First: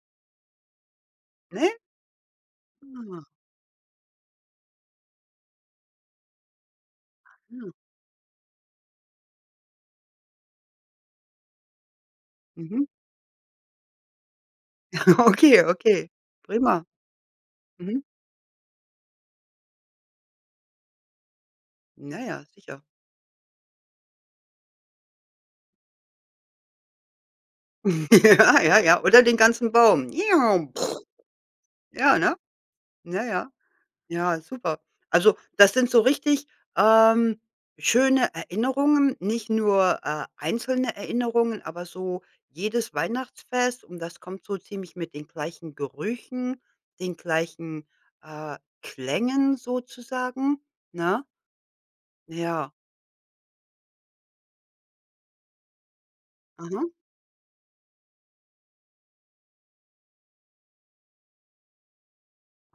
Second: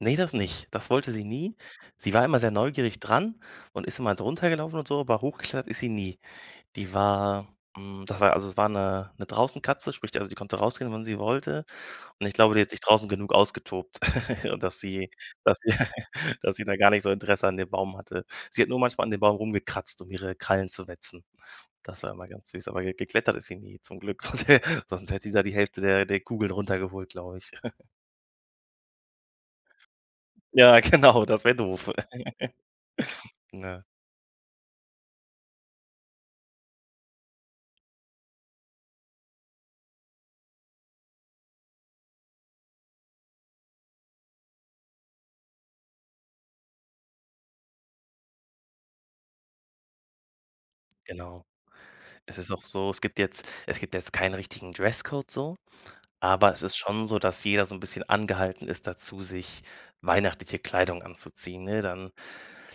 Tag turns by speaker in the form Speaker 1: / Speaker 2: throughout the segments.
Speaker 1: Ne, das nicht. Das wollte sie nie.
Speaker 2: Ne?
Speaker 1: Sie war immer sehr neugierig
Speaker 2: Ah.
Speaker 1: dran und ist immer drunter gelaufen und so, aber hochgeklettert ist sie nie. Die war
Speaker 2: Mhm.
Speaker 1: hm, das war also es war 'ne 'ne draußen-Katze, sprich also die konnte rausgehen, wenn sie wollte. Und ich glaube, die hat sich
Speaker 2: Mhm.
Speaker 1: draußen genug ausgetobt, und dass sie
Speaker 2: Okay, okay,
Speaker 1: dass sie da
Speaker 2: prima.
Speaker 1: gar nicht so Interesse an dem Baum
Speaker 2: Mhm.
Speaker 1: hatte. Sie hat nur manchmal an dem Baum rumgekratzt, um ihre Krallen zu wetzen. Das war
Speaker 2: Na
Speaker 1: immer
Speaker 2: ja,
Speaker 1: ganz süß,
Speaker 2: sicher.
Speaker 1: aber ge geklettert ist sie nie, zum Glück, sonst hä sonst hätte sie da die Hälfte der der Kugeln runtergeholt, glaube ich.
Speaker 2: Ja ja, ja. Oder den ganzen Baum,.
Speaker 1: Ja, genau, das wäre doof.
Speaker 2: Ja, ne? Na ja,
Speaker 1: Ne.
Speaker 2: ja, super. Also das sind so richtig, ähm, schöne Erinnerungen, nicht nur, äh, einzelne Erinnerungen, aber so jedes Weihnachtsfest. Und das kommt so ziemlich mit den gleichen Gerüchen, den gleichen, äh, Klängen sozusagen. Ne?
Speaker 1: Genau. Es ist auch
Speaker 2: Ja.
Speaker 1: so es gibt jetzt es gibt jetzt keinen richtigen Dresscode so. Aber es ist
Speaker 2: Aha.
Speaker 1: schon so, dass jeder so 'n bisschen angehalten ist dazu, sich weihnachtliche Kleidung anzuziehen. Ne, dann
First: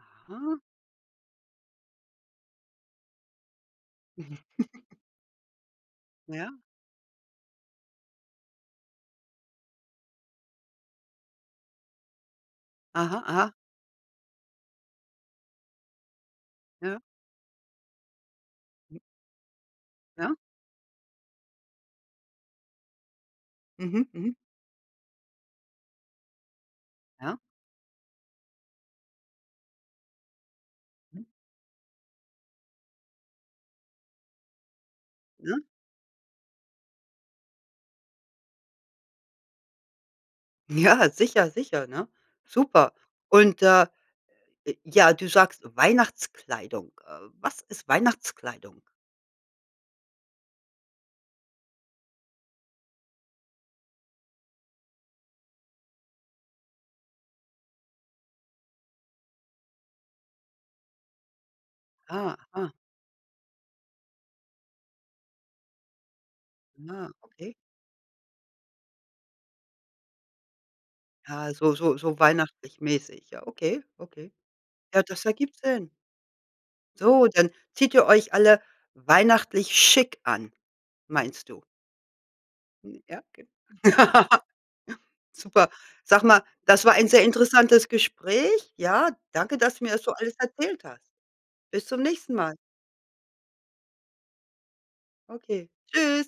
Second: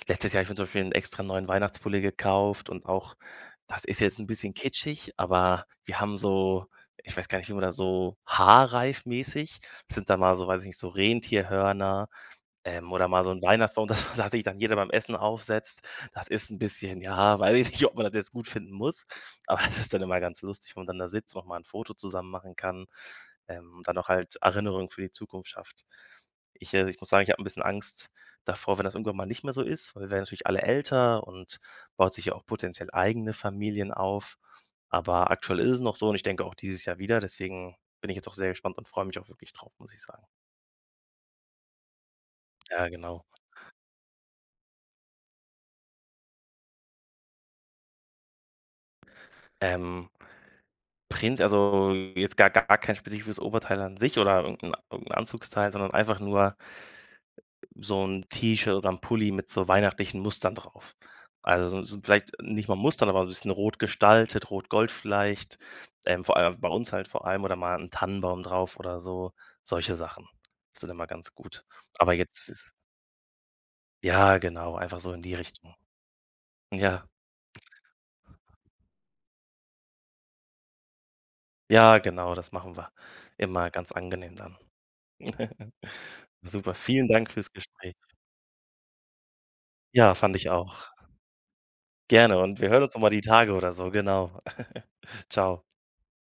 Speaker 1: letztes Jahr habe ich mir
Speaker 2: Aha.
Speaker 1: zum Beispiel 'en extra neuen Weihnachtspulli gekauft und auch das ist jetzt 'n bisschen kitschig, aber wir haben
Speaker 2: Na ja.
Speaker 1: so ich weiß gar nicht, wie man das so haarreifmäßig sind dann mal so- weiß ich nicht- so Rentierhörner, ähm, oder
Speaker 2: Aha,
Speaker 1: mal so 'n
Speaker 2: aha.
Speaker 1: Weihnachtsbaum, das war das sich dann jeder beim Essen aufsetzt. Das ist 'n
Speaker 2: Ja.
Speaker 1: bisschen ja, weiß ich nicht, ob man das jetzt gut finden
Speaker 2: Mhm.
Speaker 1: muss, aber das ist dann immer
Speaker 2: Ja?
Speaker 1: ganz lustig, wenn man dann da sitzt, noch mal 'n Foto zusammen machen kann, ähm, und dann
Speaker 2: Mhm,
Speaker 1: auch
Speaker 2: mhm.
Speaker 1: halt Erinnerungen für die Zukunft schafft. Ich also, ich muss sagen, ich
Speaker 2: Ja.
Speaker 1: habe 'n bisschen Angst davor, wenn das irgendwann mal nicht mehr so ist, weil wir werden natürlich alle
Speaker 2: Mhm.
Speaker 1: älter und baut sich ja auch potenziell eigene Familien auf. Aber
Speaker 2: Ne?
Speaker 1: aktuell ist es noch so und ich denke auch dieses Jahr wieder, deswegen bin ich jetzt auch sehr gespannt und freue mich auch wirklich drauf, muss ich sagen.
Speaker 2: Ja, sicher, sicher, ne?
Speaker 1: Ja,
Speaker 2: Super.
Speaker 1: genau.
Speaker 2: Und, äh, j ja, du sagst Weihnachtskleidung. Äh, was ist Weihnachtskleidung?
Speaker 1: Ähm prinz also jetzt gar gar kein spezifisches Oberteil an sich oder irgend 'n irgend 'n Anzugsteil, sondern einfach nur so 'n T-Shirt oder 'n Pulli mit so weihnachtlichen Mustern drauf. Also so so vielleicht
Speaker 2: Ah,
Speaker 1: nicht
Speaker 2: aha.
Speaker 1: mal Mustern, aber so 'n bisschen rot gestaltet, rot-gold vielleicht, ähm, vor allem bei uns halt
Speaker 2: Na,
Speaker 1: vor allem
Speaker 2: okay.
Speaker 1: oder mal 'n Tannenbaum drauf oder so, solche Sachen. Das ist dann immer ganz
Speaker 2: Ja,
Speaker 1: gut.
Speaker 2: so so
Speaker 1: Aber
Speaker 2: so
Speaker 1: jetzt es
Speaker 2: weihnachtlich-mäßig, ja, okay, okay.
Speaker 1: Ja genau, einfach
Speaker 2: Ja,
Speaker 1: so in
Speaker 2: das
Speaker 1: die
Speaker 2: ergibt
Speaker 1: Richtung.
Speaker 2: Sinn.
Speaker 1: Ja.
Speaker 2: So, dann zieht ihr euch alle weihnachtlich schick an, meinst du?
Speaker 1: Ja genau, das machen wir
Speaker 2: Mhm, ja, okay.
Speaker 1: immer ganz angenehm dann.
Speaker 2: Super. Sag mal,
Speaker 1: Super,
Speaker 2: das war
Speaker 1: vielen
Speaker 2: ein sehr
Speaker 1: Dank für's
Speaker 2: interessantes
Speaker 1: Gespräch.
Speaker 2: Gespräch. Ja, danke, dass du mir das so
Speaker 1: Ja,
Speaker 2: alles
Speaker 1: fand ich
Speaker 2: erzählt
Speaker 1: auch.
Speaker 2: hast. Bis zum nächsten
Speaker 1: Gerne
Speaker 2: Mal.
Speaker 1: und wir hören uns noch mal die Tage oder so, genau. Ciao.
Speaker 2: Okay, tschüss.